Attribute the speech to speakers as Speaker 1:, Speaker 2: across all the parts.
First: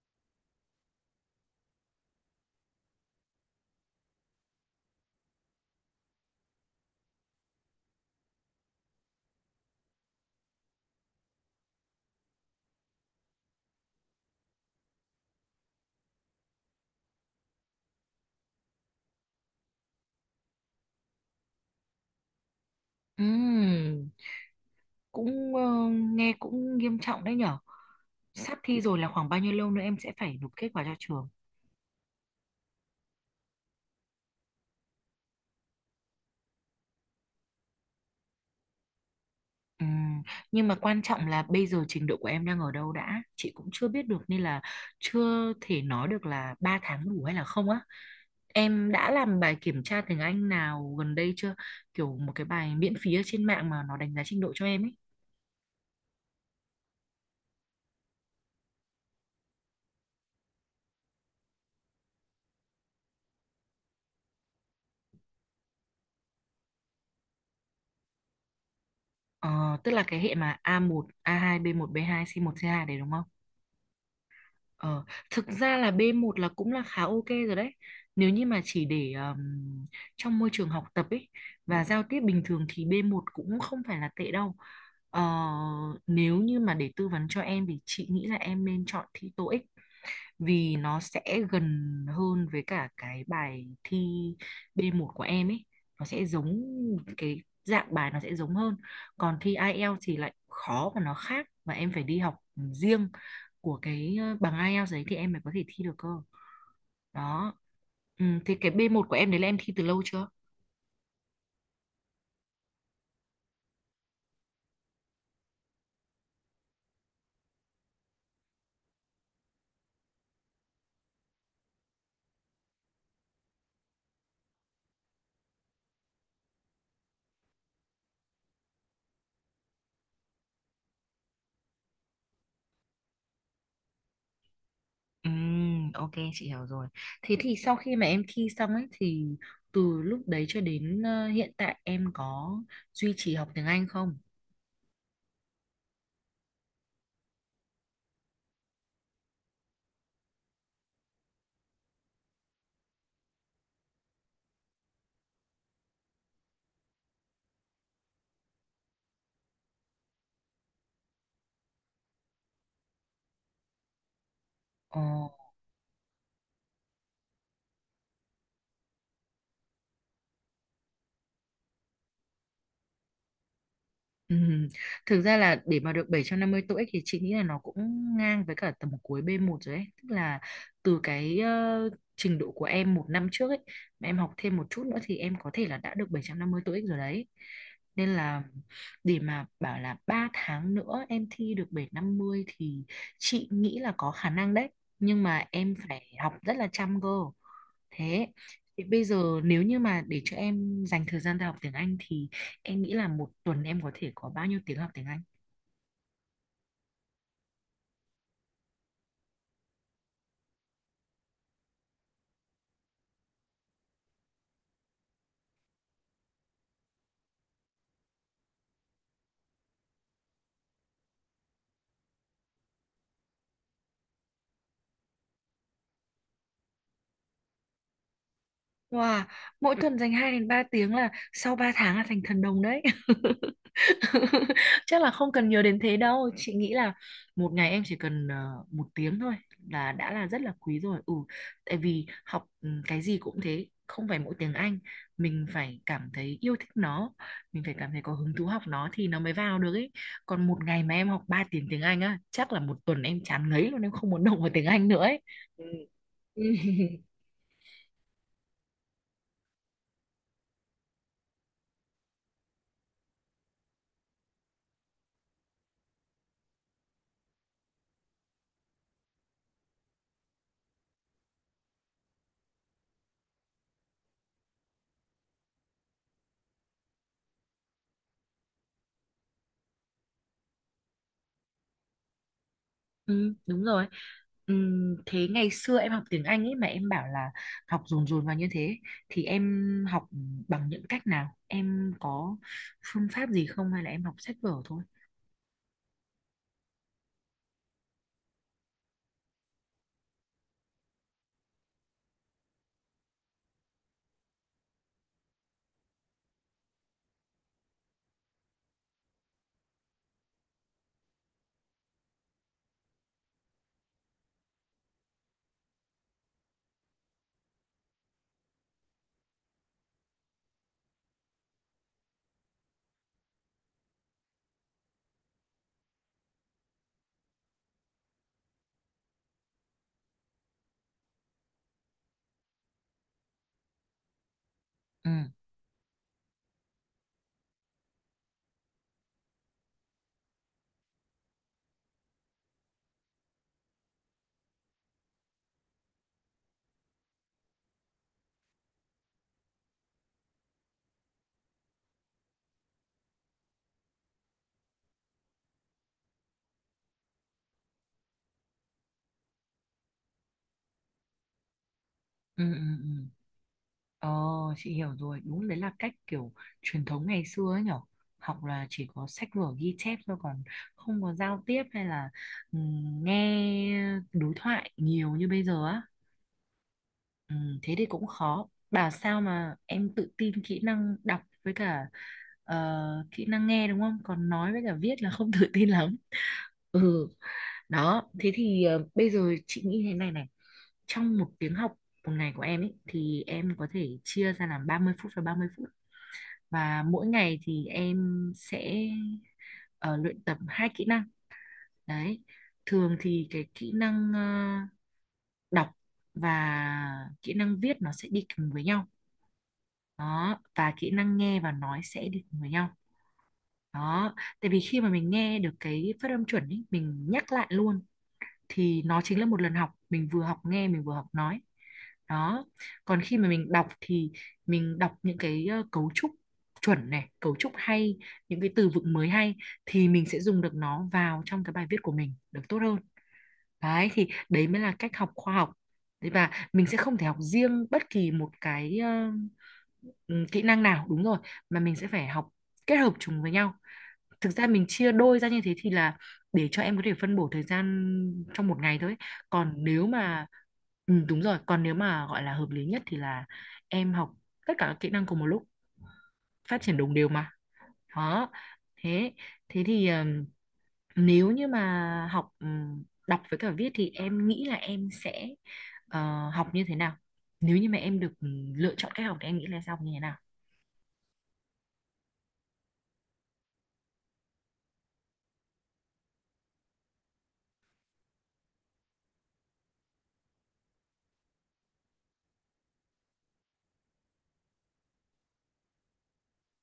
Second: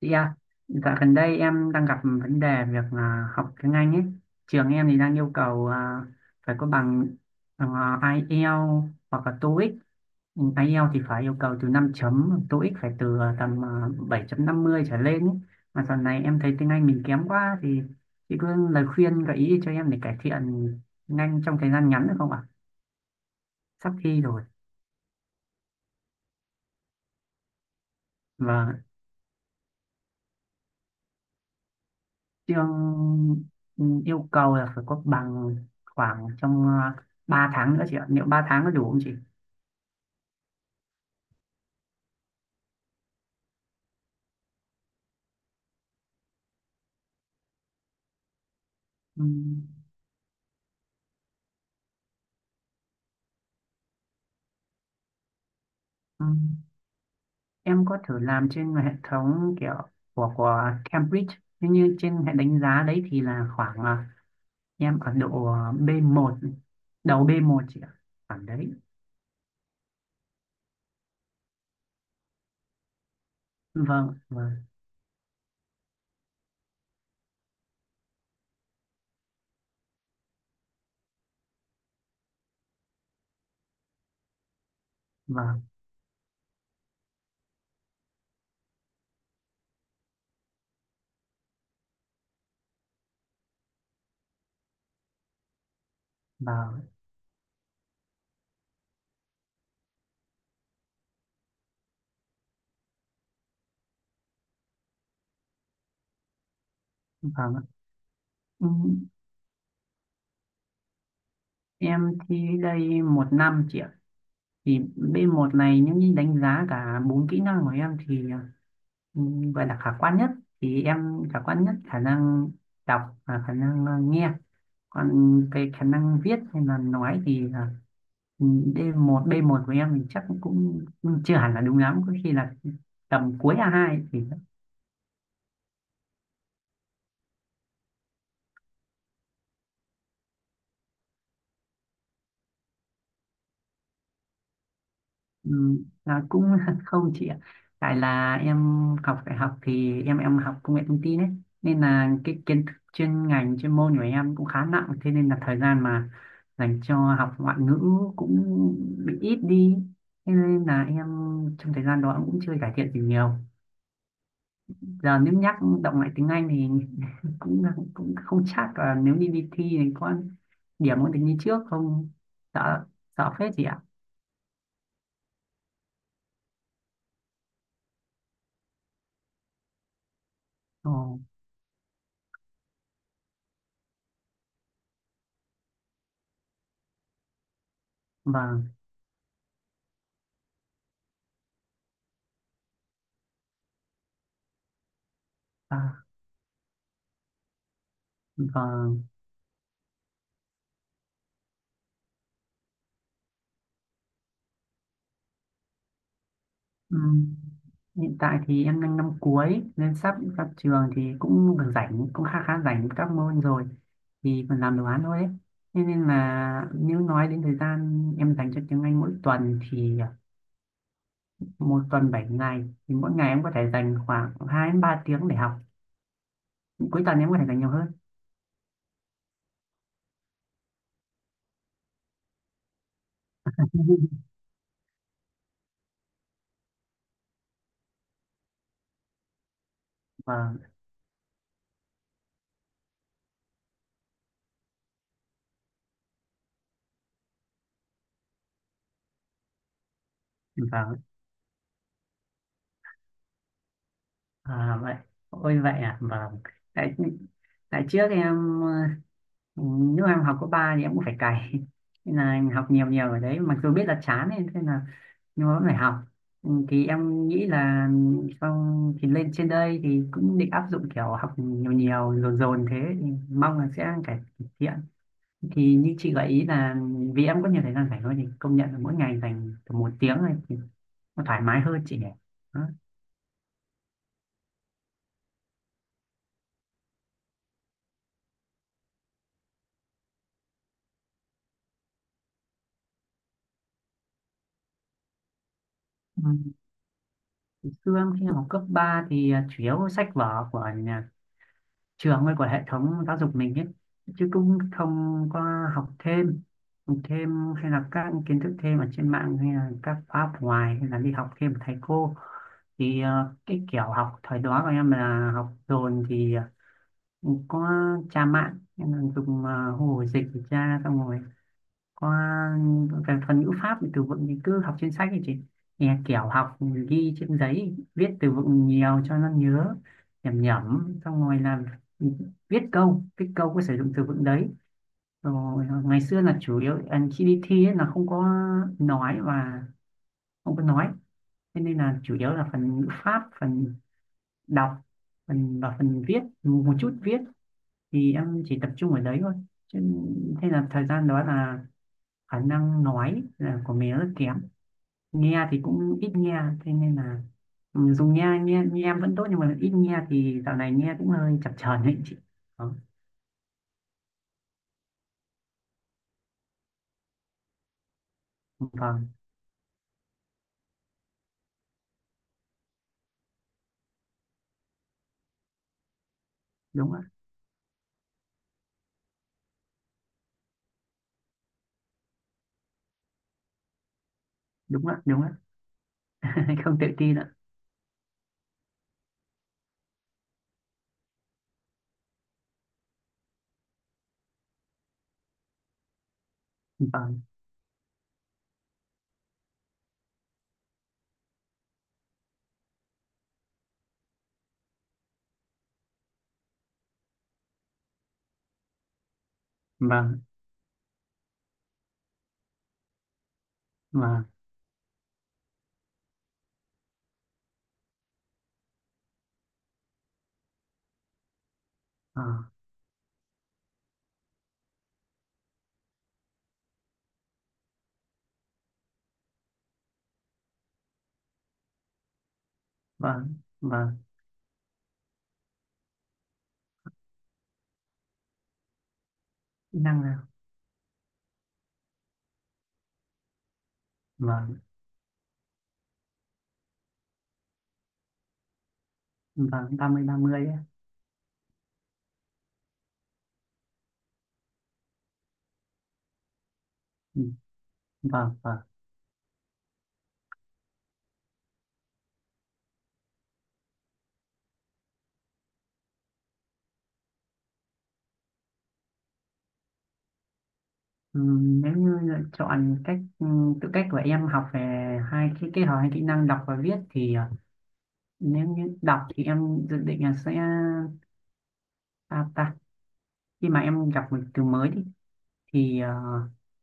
Speaker 1: Chị ạ, dạo gần đây em đang gặp vấn đề việc học tiếng Anh ấy. Trường em thì đang yêu cầu phải có bằng uh, IELTS hoặc là TOEIC. Ừ, IELTS thì phải yêu cầu từ 5 chấm, TOEIC phải từ tầm bảy chấm năm mươi trở lên ấy. Mà dạo này em thấy tiếng Anh mình kém quá thì chị có lời khuyên gợi ý cho em để cải thiện tiếng Anh trong thời gian ngắn được không ạ? Sắp
Speaker 2: Ừm,
Speaker 1: thi rồi.
Speaker 2: cũng nghe cũng nghiêm trọng đấy nhở. Sắp thi
Speaker 1: Vâng.
Speaker 2: rồi là khoảng bao nhiêu lâu nữa em sẽ phải nộp kết quả cho trường?
Speaker 1: chương Yêu cầu là phải có bằng khoảng trong ờ, 3 tháng nữa chị ạ, liệu 3 tháng có đủ không chị?
Speaker 2: Ừm, nhưng mà quan trọng là bây giờ trình độ của em đang ở đâu đã. Chị cũng chưa biết được nên là chưa thể nói được là 3 tháng đủ hay là không á. Em đã
Speaker 1: ừ,
Speaker 2: làm bài kiểm tra tiếng Anh nào gần đây chưa? Kiểu một cái bài miễn phí ở trên mạng mà nó đánh giá trình độ cho em ấy.
Speaker 1: ừ. Em có thử làm trên hệ thống kiểu của Cambridge, nhưng như trên hệ đánh giá đấy thì là khoảng em ở độ B1, đầu B1 chị ạ, khoảng đấy.
Speaker 2: Ờ, Tức là cái hệ mà a một a hai b một b hai c một c hai đấy đúng không?
Speaker 1: Vâng, vâng.
Speaker 2: Ờ, Thực ra là B1 là cũng là khá ok rồi đấy. Nếu như mà chỉ để trong môi trường học tập ấy và giao tiếp bình thường thì B1 cũng không phải là tệ đâu. Ờ,
Speaker 1: Vâng,
Speaker 2: Nếu như mà để tư vấn cho em thì chị nghĩ là em nên chọn thi TOEIC, vì nó sẽ gần hơn với cả cái bài thi B1 của em ấy, nó sẽ giống,
Speaker 1: vâng.
Speaker 2: cái dạng bài nó sẽ giống hơn. Còn thi IELTS thì lại khó và nó khác, và em phải đi học riêng của cái bằng IELTS đấy thì em mới có thể thi được cơ, đó.
Speaker 1: Vâng ạ.
Speaker 2: Thì
Speaker 1: Ừ,
Speaker 2: cái B1 của em đấy là em thi từ lâu chưa?
Speaker 1: em thi đây một năm chị ạ, thì B1 này nếu như đánh giá cả bốn kỹ năng của em thì Ừ, gọi là khả quan nhất, thì em khả quan nhất khả năng đọc và khả năng nghe, còn về khả năng viết hay là nói thì là, ừ, D1, b một của em thì chắc cũng cũng chưa hẳn là đúng lắm, có khi là tầm cuối a hai thì.
Speaker 2: Ừ, ok, chị hiểu rồi. Thế thì sau khi mà em thi xong ấy thì từ lúc đấy cho đến hiện tại em có duy trì học tiếng Anh không?
Speaker 1: Ừ, là cũng không chị ạ, tại là em học đại học thì em học công nghệ thông tin ấy, nên là cái kiến thức chuyên ngành chuyên môn của em cũng khá nặng, thế nên là thời gian mà dành cho học ngoại ngữ cũng bị ít đi, thế nên là em trong thời gian đó cũng chưa cải thiện gì nhiều.
Speaker 2: Ồ.
Speaker 1: Giờ nếu nhắc động lại tiếng Anh thì cũng cũng không chắc là nếu đi đi thi thì có điểm có được như trước không, sợ, sợ phết chị ạ.
Speaker 2: Ừm, Thực ra là để mà được 750 TOEIC thì chị nghĩ là nó cũng ngang với cả tầm cuối b một rồi ấy. Tức là
Speaker 1: Ồ.
Speaker 2: từ cái trình độ của em một năm trước ấy, mà em học thêm một chút nữa thì em có thể là đã được 750 TOEIC rồi đấy. Nên là
Speaker 1: Vâng.
Speaker 2: để mà bảo là 3 tháng nữa em thi được 750 thì chị nghĩ là có khả năng đấy. Nhưng mà em
Speaker 1: À,
Speaker 2: phải học rất là chăm cơ. Thế thì
Speaker 1: vâng.
Speaker 2: bây giờ nếu như mà để cho em dành thời gian ra học tiếng Anh thì em nghĩ là một tuần em có thể có bao nhiêu tiếng học tiếng Anh?
Speaker 1: Ừ. Hiện tại thì em đang năm cuối nên sắp ra trường thì cũng được rảnh, cũng khá khá rảnh các môn rồi, thì còn làm đồ án thôi ấy. Thế nên là nếu nói đến thời gian em dành cho tiếng Anh mỗi tuần thì một tuần 7 ngày thì mỗi ngày em có thể dành khoảng 2 đến 3 tiếng để học, cuối tuần em có thể dành nhiều hơn.
Speaker 2: Wow, mỗi tuần dành 2 đến 3 tiếng là sau 3 tháng là thành thần đồng đấy. Chắc là không cần nhiều đến thế đâu. Chị nghĩ là một ngày em chỉ cần một tiếng thôi là đã là rất là
Speaker 1: Vâng,
Speaker 2: quý rồi. Ừ, tại vì học cái gì cũng thế, không phải mỗi tiếng Anh. Mình phải cảm thấy yêu thích nó, mình phải cảm thấy có hứng thú học nó thì nó mới vào được ấy. Còn một ngày mà
Speaker 1: vâng.
Speaker 2: em học 3 tiếng tiếng Anh á, chắc là một tuần em chán ngấy luôn, em không muốn động vào tiếng
Speaker 1: À,
Speaker 2: Anh
Speaker 1: vậy,
Speaker 2: nữa ấy.
Speaker 1: ôi
Speaker 2: Ừ.
Speaker 1: vậy à, vâng. Tại tại trước em ờ, lúc em học cấp ba thì em cũng phải cày nên là em học nhiều nhiều ở đấy, mặc dù biết là chán ấy, thế là nhưng mà vẫn phải học. Ừ, thì em nghĩ là xong thì lên trên đây thì cũng định áp dụng kiểu học nhiều nhiều dồn dồn thế, thì mong là sẽ cải thiện. Thì như chị gợi ý là vì em có nhiều thời gian rảnh thôi, thì công nhận là mỗi ngày dành tầm một tiếng này thì nó thoải mái hơn chị nhỉ. Đó.
Speaker 2: Ừ, đúng rồi. Thế ngày xưa em học tiếng Anh ấy mà em bảo là học dồn dồn vào như thế thì em học bằng những cách nào? Em có phương pháp gì không, hay là em học sách vở thôi?
Speaker 1: Ừ. Xương khi học cấp 3 thì chủ yếu sách vở của nhà trường hay của hệ thống giáo dục mình ấy, chứ cũng không có học thêm. Học thêm hay là các kiến thức thêm ở trên mạng hay là các khóa học ngoài hay là đi học thêm của thầy cô thì cái kiểu học thời đó của em là học dồn thì có tra mạng, em là dùng hồ dịch để tra, xong rồi còn về phần ngữ pháp thì từ vựng thì cứ học trên sách, thì chị nghe kiểu học ghi trên giấy, viết từ vựng nhiều cho nó nhớ, nhẩm nhẩm xong rồi là viết câu có sử dụng từ vựng đấy,
Speaker 2: Ừ,
Speaker 1: rồi ngày xưa là chủ yếu khi đi thi ấy là không có nói, và không có nói, thế nên là chủ yếu là phần ngữ pháp, phần đọc, phần và phần viết, một chút viết thì em chỉ tập trung ở đấy thôi. Chứ, thế là thời gian đó là khả năng nói là của mình rất kém, nghe thì cũng ít nghe, thế nên là dùng nghe, nghe em vẫn tốt nhưng mà ít nghe thì dạo này nghe cũng hơi chập chờn đấy chị.
Speaker 2: ừ,
Speaker 1: Đó.
Speaker 2: ừ. Ừ. Ờ, chị hiểu rồi. Đúng đấy là cách kiểu truyền thống ngày xưa ấy nhở. Học là chỉ có
Speaker 1: Vâng.
Speaker 2: sách vở ghi chép thôi, còn không có giao tiếp hay là nghe đối thoại nhiều như bây giờ á.
Speaker 1: Đúng ạ,
Speaker 2: Ừ, thế thì cũng khó. Bảo sao mà em tự tin kỹ năng đọc với cả ờ, kỹ năng nghe đúng không? Còn nói với cả
Speaker 1: đúng ạ.
Speaker 2: viết là
Speaker 1: Đúng ạ.
Speaker 2: không tự tin lắm.
Speaker 1: Không tự
Speaker 2: Ừ,
Speaker 1: tin ạ.
Speaker 2: đó. Thế thì bây giờ chị nghĩ thế này này. Trong một tiếng học một ngày của em ấy thì em có thể chia ra làm 30 phút và 30 phút. Và mỗi
Speaker 1: Vâng,
Speaker 2: ngày thì em sẽ luyện tập hai kỹ năng. Đấy. Thường thì cái kỹ năng đọc và kỹ năng viết nó sẽ đi kèm với nhau,
Speaker 1: vâng,
Speaker 2: đó, và kỹ năng nghe và nói sẽ đi cùng với nhau, đó,
Speaker 1: vâng.
Speaker 2: tại vì khi mà mình nghe được cái phát âm chuẩn ý, mình nhắc lại luôn thì nó chính là một lần học, mình vừa học nghe mình vừa học nói,
Speaker 1: Ờ,
Speaker 2: đó. Còn khi mà mình đọc thì mình đọc những cái cấu trúc chuẩn này, cấu trúc hay, những cái từ vựng mới hay, thì mình sẽ dùng được nó vào trong cái bài viết của mình được tốt hơn.
Speaker 1: vâng,
Speaker 2: Đấy
Speaker 1: vâng,
Speaker 2: thì đấy mới là cách học khoa học. Đấy, và mình sẽ không thể học riêng bất kỳ một cái
Speaker 1: kỹ năng nào.
Speaker 2: ừ, kỹ năng nào, đúng rồi, mà mình sẽ phải học kết hợp chúng với nhau. Thực ra
Speaker 1: Vâng,
Speaker 2: mình chia đôi ra như thế thì là để cho em có thể phân bổ thời gian trong một ngày thôi. Còn
Speaker 1: vâng,
Speaker 2: nếu
Speaker 1: ba
Speaker 2: mà
Speaker 1: mươi á.
Speaker 2: Ừ, đúng rồi, còn nếu mà gọi là hợp lý nhất thì là em học tất cả các kỹ năng cùng một lúc, phát triển đồng đều mà.
Speaker 1: Ừ,
Speaker 2: Đó.
Speaker 1: vâng, vâng.
Speaker 2: Thế thế thì nếu như mà học đọc với cả viết thì em nghĩ là em sẽ học như thế nào, nếu như mà em được lựa chọn cách học thì em nghĩ là sẽ học như thế nào?
Speaker 1: Ừ, nếu như lựa chọn cách tự cách của em học về hai cái, kết hợp hai kỹ năng đọc và viết, thì nếu như đọc thì em dự định là sẽ, à, ta khi mà em gặp một từ mới thì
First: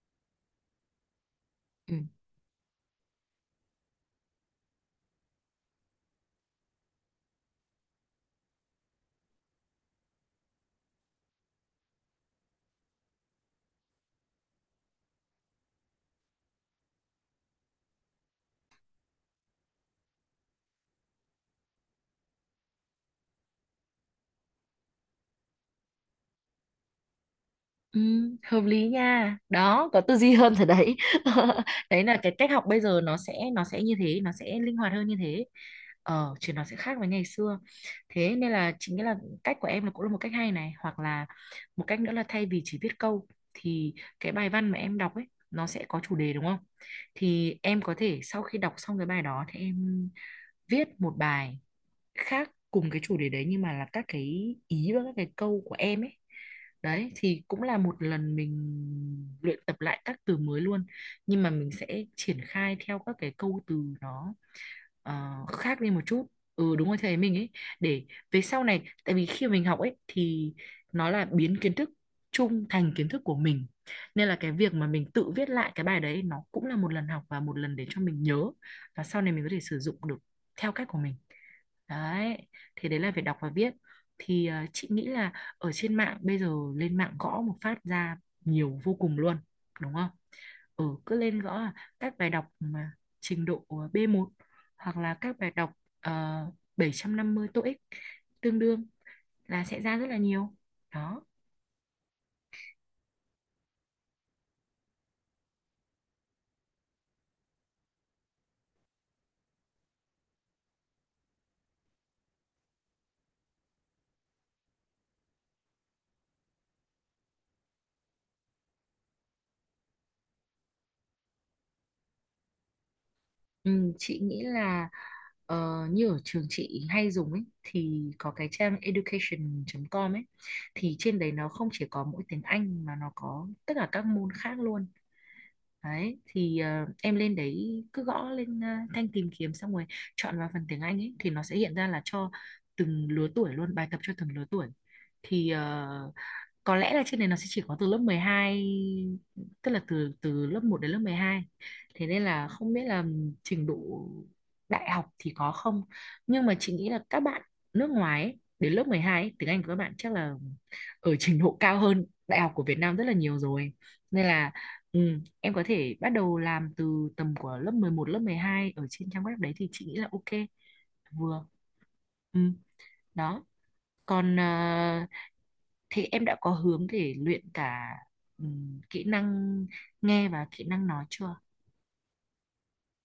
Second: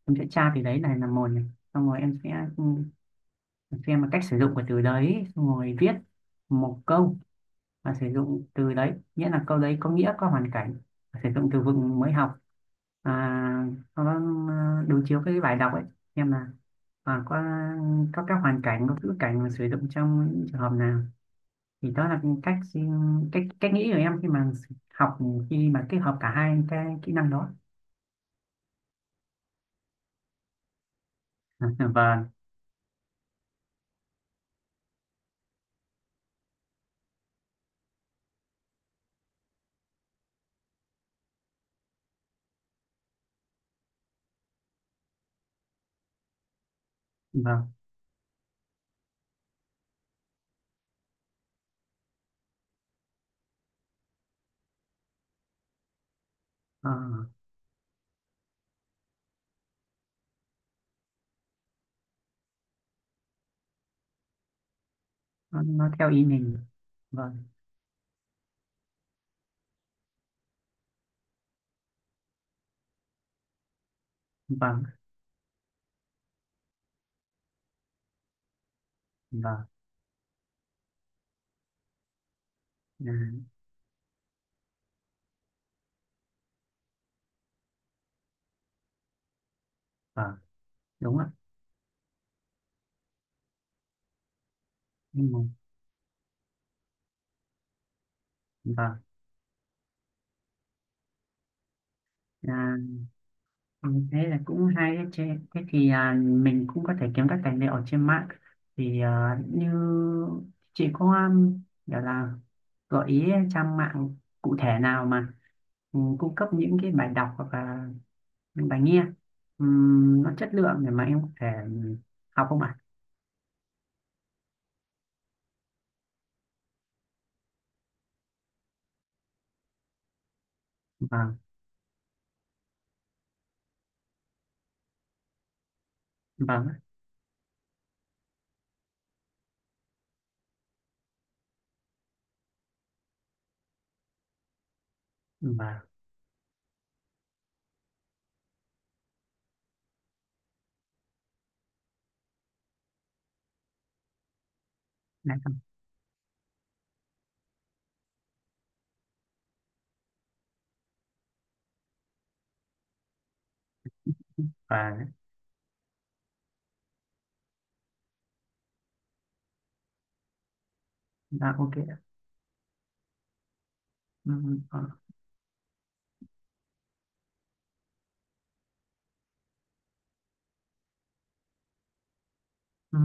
Speaker 1: em sẽ tra từ đấy này là một này, xong
Speaker 2: Ừ.
Speaker 1: rồi em sẽ, xem là cách sử dụng của từ đấy, xong rồi viết một câu và sử dụng từ đấy, nghĩa là câu đấy có nghĩa, có hoàn cảnh sử dụng từ vựng mới học. à, Sau đó đối chiếu cái bài đọc ấy, xem là à, có có các hoàn cảnh, có ngữ cảnh mà sử dụng trong những trường hợp nào. Thì đó là cách cách cách nghĩ của em khi mà học, khi mà kết hợp cả hai cái kỹ năng đó.
Speaker 2: Ừ, hợp lý nha, đó có tư duy hơn rồi đấy. Đấy là
Speaker 1: Vâng,
Speaker 2: cái cách học bây giờ, nó sẽ như thế, nó sẽ linh hoạt hơn như thế, chứ nó sẽ khác với ngày xưa. Thế nên là chính cái là cách của em là cũng là một cách hay này, hoặc là một cách nữa là thay vì chỉ viết câu thì cái bài văn mà em đọc ấy, nó sẽ có chủ đề đúng không, thì
Speaker 1: vâng.
Speaker 2: em có thể sau khi đọc xong cái bài đó thì em viết một bài khác cùng cái chủ đề đấy nhưng mà là các cái ý và các cái câu của em ấy.
Speaker 1: Ờ,
Speaker 2: Đấy thì cũng là một lần mình luyện tập lại các từ mới luôn, nhưng mà mình sẽ triển khai theo các cái câu từ nó khác đi
Speaker 1: nó
Speaker 2: một
Speaker 1: theo ý
Speaker 2: chút.
Speaker 1: mình.
Speaker 2: Ừ đúng rồi, thầy mình
Speaker 1: Vâng,
Speaker 2: ấy, để về sau này, tại vì khi mình học ấy thì nó là biến kiến thức chung thành kiến thức của mình, nên là cái việc
Speaker 1: vâng,
Speaker 2: mà mình tự viết lại cái bài đấy nó cũng là một lần học và một lần để cho mình nhớ và sau này mình có thể
Speaker 1: vâng.
Speaker 2: sử dụng được theo cách của mình, đấy. Thì đấy là
Speaker 1: À,
Speaker 2: về đọc và viết. Thì chị nghĩ là ở trên mạng bây giờ lên mạng gõ một phát ra nhiều vô cùng luôn, đúng không?
Speaker 1: vâng.
Speaker 2: Ừ, cứ
Speaker 1: Đúng ạ.
Speaker 2: lên gõ là các bài đọc mà trình độ b một hoặc là
Speaker 1: Anh
Speaker 2: các
Speaker 1: Hùng.
Speaker 2: bài đọc ờ, 750 TOEIC tương đương
Speaker 1: Vâng.
Speaker 2: là sẽ ra rất là nhiều, đó.
Speaker 1: à, ừ, Thế là cũng hay đấy chứ. Thế thì mình cũng có thể kiếm các tài liệu ở trên mạng, thì như chị có gọi là gợi ý trang mạng cụ thể nào mà cung cấp những cái bài đọc hoặc là những bài nghe, nó chất lượng để mà em có thể học không ạ?
Speaker 2: Ừ, chị nghĩ là như ở trường chị hay dùng ấy thì có cái trang education.com ấy, thì trên đấy
Speaker 1: Vâng,
Speaker 2: nó không chỉ có mỗi tiếng Anh mà nó có tất cả các môn khác luôn. Đấy thì
Speaker 1: vâng,
Speaker 2: em lên đấy cứ gõ lên thanh tìm kiếm, xong rồi chọn vào phần tiếng Anh ấy thì nó sẽ hiện ra là cho từng lứa tuổi luôn, bài tập cho từng lứa tuổi. Thì
Speaker 1: vâng. Đấy.
Speaker 2: có lẽ là trên này nó sẽ chỉ có từ lớp 12, tức là từ từ lớp một đến lớp 12, thế nên là không biết là trình độ đại học thì có không, nhưng mà chị nghĩ là các bạn nước ngoài ấy, đến lớp 12 ấy, tiếng Anh của các bạn chắc là ở trình độ cao hơn đại học của Việt Nam rất là nhiều rồi, nên là, ừ,
Speaker 1: Vâng.
Speaker 2: em có thể bắt đầu làm từ tầm của lớp 11 lớp 12 ở trên trang web đấy thì chị nghĩ là ok vừa.
Speaker 1: Dạ, ok.
Speaker 2: Ừ, đó.
Speaker 1: Ừ.
Speaker 2: Còn
Speaker 1: ờ,
Speaker 2: thì em đã có hướng để luyện cả kỹ năng nghe và kỹ năng nói chưa?
Speaker 1: ừ,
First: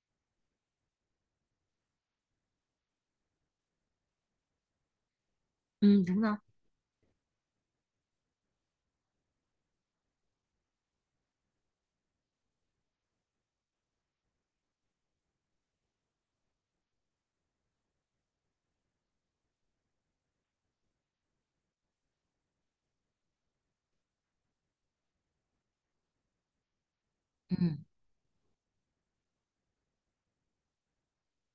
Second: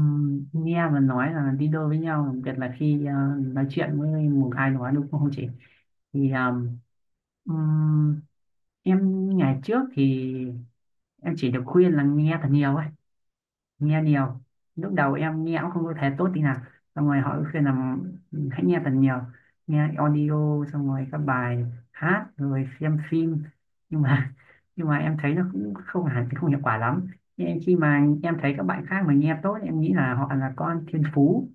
Speaker 1: Nghe và nói là đi đôi với nhau, đặc biệt là khi nói chuyện với một ai đó đúng không chị?
Speaker 2: Ừ, đúng
Speaker 1: Thì
Speaker 2: rồi.
Speaker 1: ừm, em ngày trước thì em chỉ được khuyên là nghe thật nhiều ấy, nghe nhiều. Lúc đầu em nghe cũng không có thể tốt tí nào, xong rồi họ cứ khuyên là "Ừ, hãy nghe thật nhiều, nghe audio, xong rồi các bài hát, rồi xem phim", nhưng mà nhưng mà em thấy nó cũng không hẳn, không hiệu quả lắm.
Speaker 2: Ừ.
Speaker 1: Nhưng khi mà em thấy các bạn khác mà nghe tốt, em nghĩ là họ là con thiên phú,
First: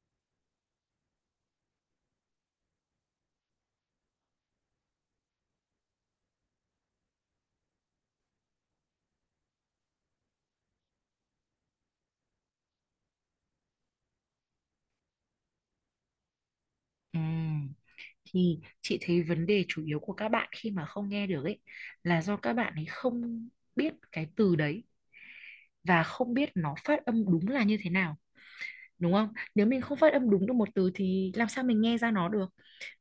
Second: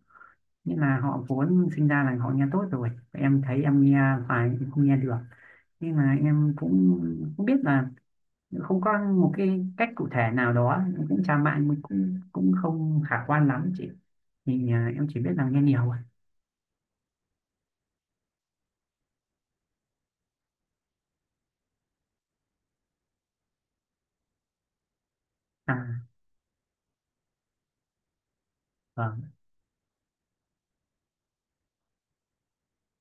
Speaker 1: nên là họ vốn sinh ra là họ nghe tốt rồi, em thấy em nghe, phải không nghe được. Nhưng mà em cũng cũng biết là không có một cái cách cụ thể nào đó, cũng chả mạng cũng cũng không khả quan lắm chị, thì em chỉ biết là nghe nhiều thôi.
Speaker 2: Ừ. Thì chị thấy vấn đề chủ yếu của các bạn khi mà không nghe được ấy là do các bạn ấy không biết cái từ đấy và
Speaker 1: À,
Speaker 2: không biết nó phát âm đúng là như thế nào. Đúng không?
Speaker 1: vâng,
Speaker 2: Nếu mình không phát âm đúng được một từ thì làm sao mình nghe ra nó được.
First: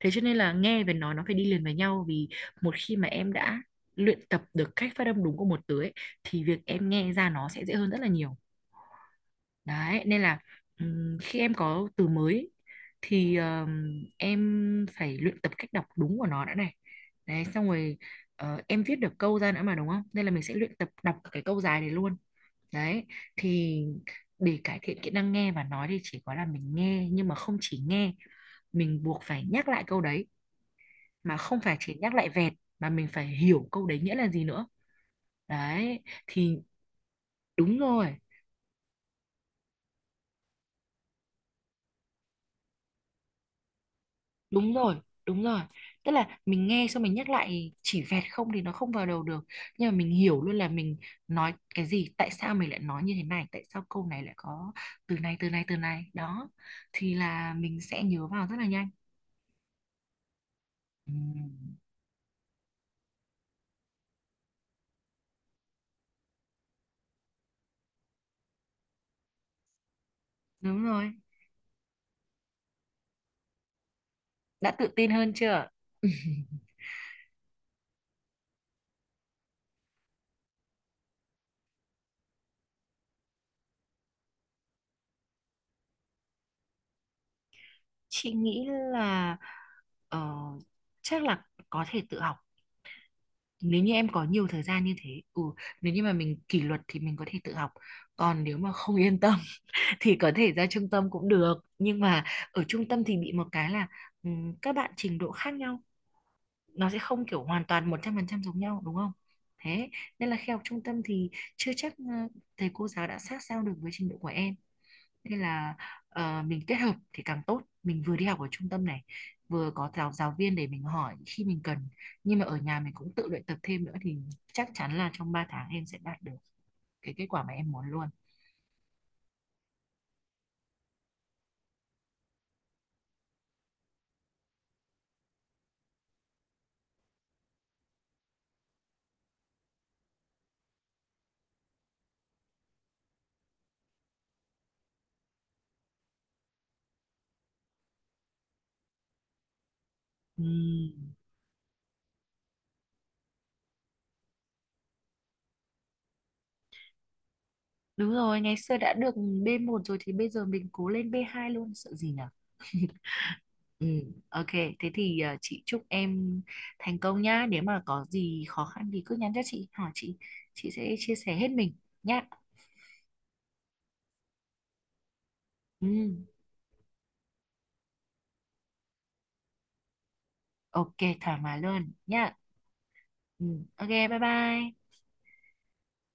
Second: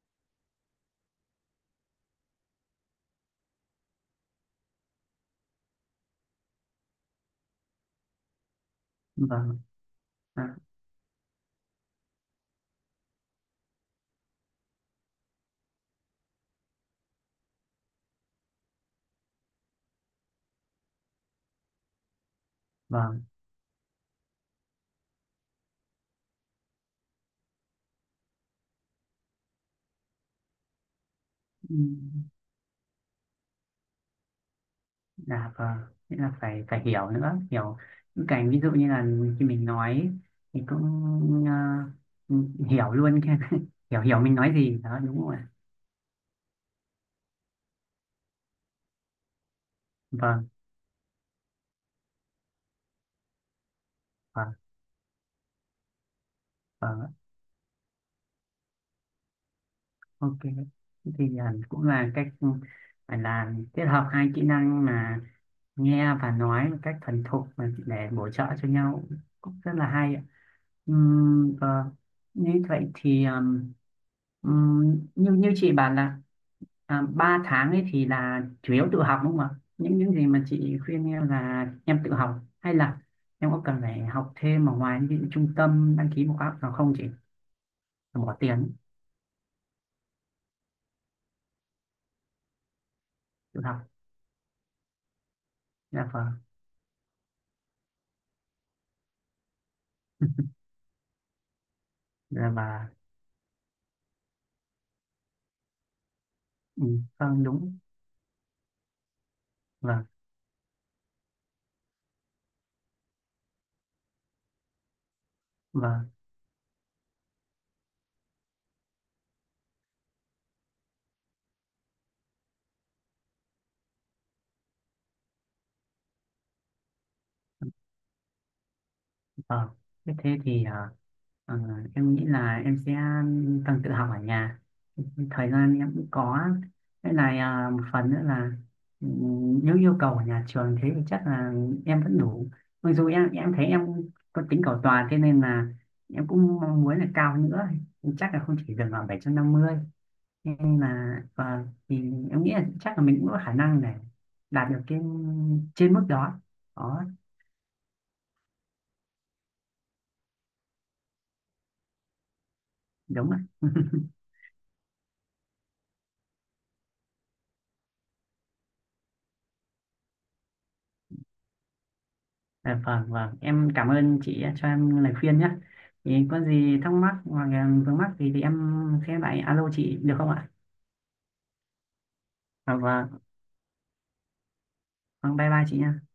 Speaker 2: Thế cho nên là nghe và nói nó phải đi liền với nhau, vì một khi mà em đã luyện tập được cách phát âm đúng của một từ ấy thì việc em nghe ra nó sẽ dễ hơn rất là nhiều.
Speaker 1: vâng.
Speaker 2: Đấy nên là
Speaker 1: À,
Speaker 2: khi em có từ mới thì em phải luyện tập cách đọc đúng của nó đã này. Đấy xong rồi em viết được câu ra nữa mà, đúng không, nên là mình sẽ luyện tập đọc cái câu dài này luôn. Đấy,
Speaker 1: vâng.
Speaker 2: thì để cải thiện kỹ năng nghe và nói thì chỉ có là mình nghe nhưng mà không chỉ nghe, mình buộc phải nhắc lại câu đấy, mà không
Speaker 1: ừ,
Speaker 2: phải chỉ nhắc lại vẹt, mà mình phải hiểu câu đấy nghĩa là gì nữa.
Speaker 1: dạ vâng.
Speaker 2: Đấy,
Speaker 1: Nghĩa là
Speaker 2: thì
Speaker 1: phải phải hiểu nữa, hiểu
Speaker 2: đúng rồi,
Speaker 1: những cái ví dụ như là khi mình nói thì cũng à, ừ, hiểu luôn cái hiểu hiểu mình nói
Speaker 2: đúng
Speaker 1: gì
Speaker 2: rồi,
Speaker 1: đó đúng không
Speaker 2: đúng
Speaker 1: ạ?
Speaker 2: rồi. Tức là mình nghe xong mình nhắc lại chỉ vẹt không thì nó không vào đầu được, nhưng mà mình hiểu
Speaker 1: Vâng,
Speaker 2: luôn là mình nói cái gì, tại sao mình lại nói như thế này, tại sao câu này lại
Speaker 1: vâng,
Speaker 2: có từ này từ này từ này. Đó, thì
Speaker 1: vâng.
Speaker 2: là mình sẽ nhớ vào rất là nhanh.
Speaker 1: Ok,
Speaker 2: Ừ,
Speaker 1: thì cũng là cách phải là kết hợp hai kỹ năng mà nghe và nói một cách thuần thục mà để bổ trợ cho nhau, cũng rất là hay ạ.
Speaker 2: đúng rồi.
Speaker 1: Vâng. Như vậy thì
Speaker 2: Đã tự tin hơn
Speaker 1: như như
Speaker 2: chưa?
Speaker 1: chị bảo là ba tháng ấy thì là chủ yếu tự học đúng không ạ? Những gì mà chị khuyên em là em tự học hay là em có cần phải học thêm ở ngoài, những trung tâm đăng ký một khóa học nào không chị?
Speaker 2: Chị
Speaker 1: Bỏ
Speaker 2: nghĩ
Speaker 1: tiền
Speaker 2: là ờ, chắc là có thể tự học
Speaker 1: tự học.
Speaker 2: nếu như em có nhiều thời gian như thế. Ừ, nếu như
Speaker 1: Dạ
Speaker 2: mà
Speaker 1: vâng.
Speaker 2: mình kỷ luật thì mình có thể tự học. Còn nếu mà không yên tâm thì có thể ra trung tâm cũng được. Nhưng mà
Speaker 1: Dạ,
Speaker 2: ở trung
Speaker 1: và.
Speaker 2: tâm thì bị một cái là các bạn trình độ khác nhau, nó
Speaker 1: Ừ,
Speaker 2: sẽ không kiểu
Speaker 1: vâng,
Speaker 2: hoàn
Speaker 1: đúng.
Speaker 2: toàn 100% giống nhau, đúng không? Thế
Speaker 1: và
Speaker 2: nên là khi học trung tâm thì chưa chắc thầy cô giáo đã sát sao được với trình độ của em. Nên là
Speaker 1: và
Speaker 2: mình kết hợp thì càng tốt, mình vừa đi học ở trung tâm này, vừa có giáo giáo viên để mình hỏi khi mình cần, nhưng mà ở nhà mình cũng tự luyện tập thêm nữa thì chắc chắn là trong 3 tháng em sẽ đạt được cái kết quả mà em muốn luôn.
Speaker 1: ờ. Thế thế thì ờ, em nghĩ là em sẽ cần tự học ở nhà, thời gian em cũng có. Thế này, một phần nữa là ừ, nếu yêu cầu ở nhà trường thế thì chắc là em vẫn đủ, mặc dù em thấy em có tính cầu toàn, thế nên là em cũng mong muốn là cao nữa, chắc là không chỉ dừng ở bảy trăm năm mươi, nhưng
Speaker 2: Ừm,
Speaker 1: mà thì em nghĩ là chắc là mình cũng có khả năng để đạt được cái trên mức đó. Đó.
Speaker 2: Đúng rồi, ngày xưa đã được B1 rồi thì bây giờ mình cố lên B2 luôn, sợ gì nhở.
Speaker 1: Đúng ạ.
Speaker 2: Ừ, ok, thế thì chị chúc em thành công nhá. Nếu mà có gì khó khăn thì cứ nhắn cho chị, hỏi chị sẽ chia sẻ hết mình nhá.
Speaker 1: Dạ, vâng, vâng, em cảm ơn chị cho em lời khuyên nhé,
Speaker 2: Ừ.
Speaker 1: thì có gì thắc mắc hoặc là vướng mắc thì em sẽ lại alo chị được không ạ?
Speaker 2: Ok, thoải mái luôn nhá.
Speaker 1: Dạ, vâng,
Speaker 2: Ừ, ok, bye bye.
Speaker 1: vâng, bye bye chị nha.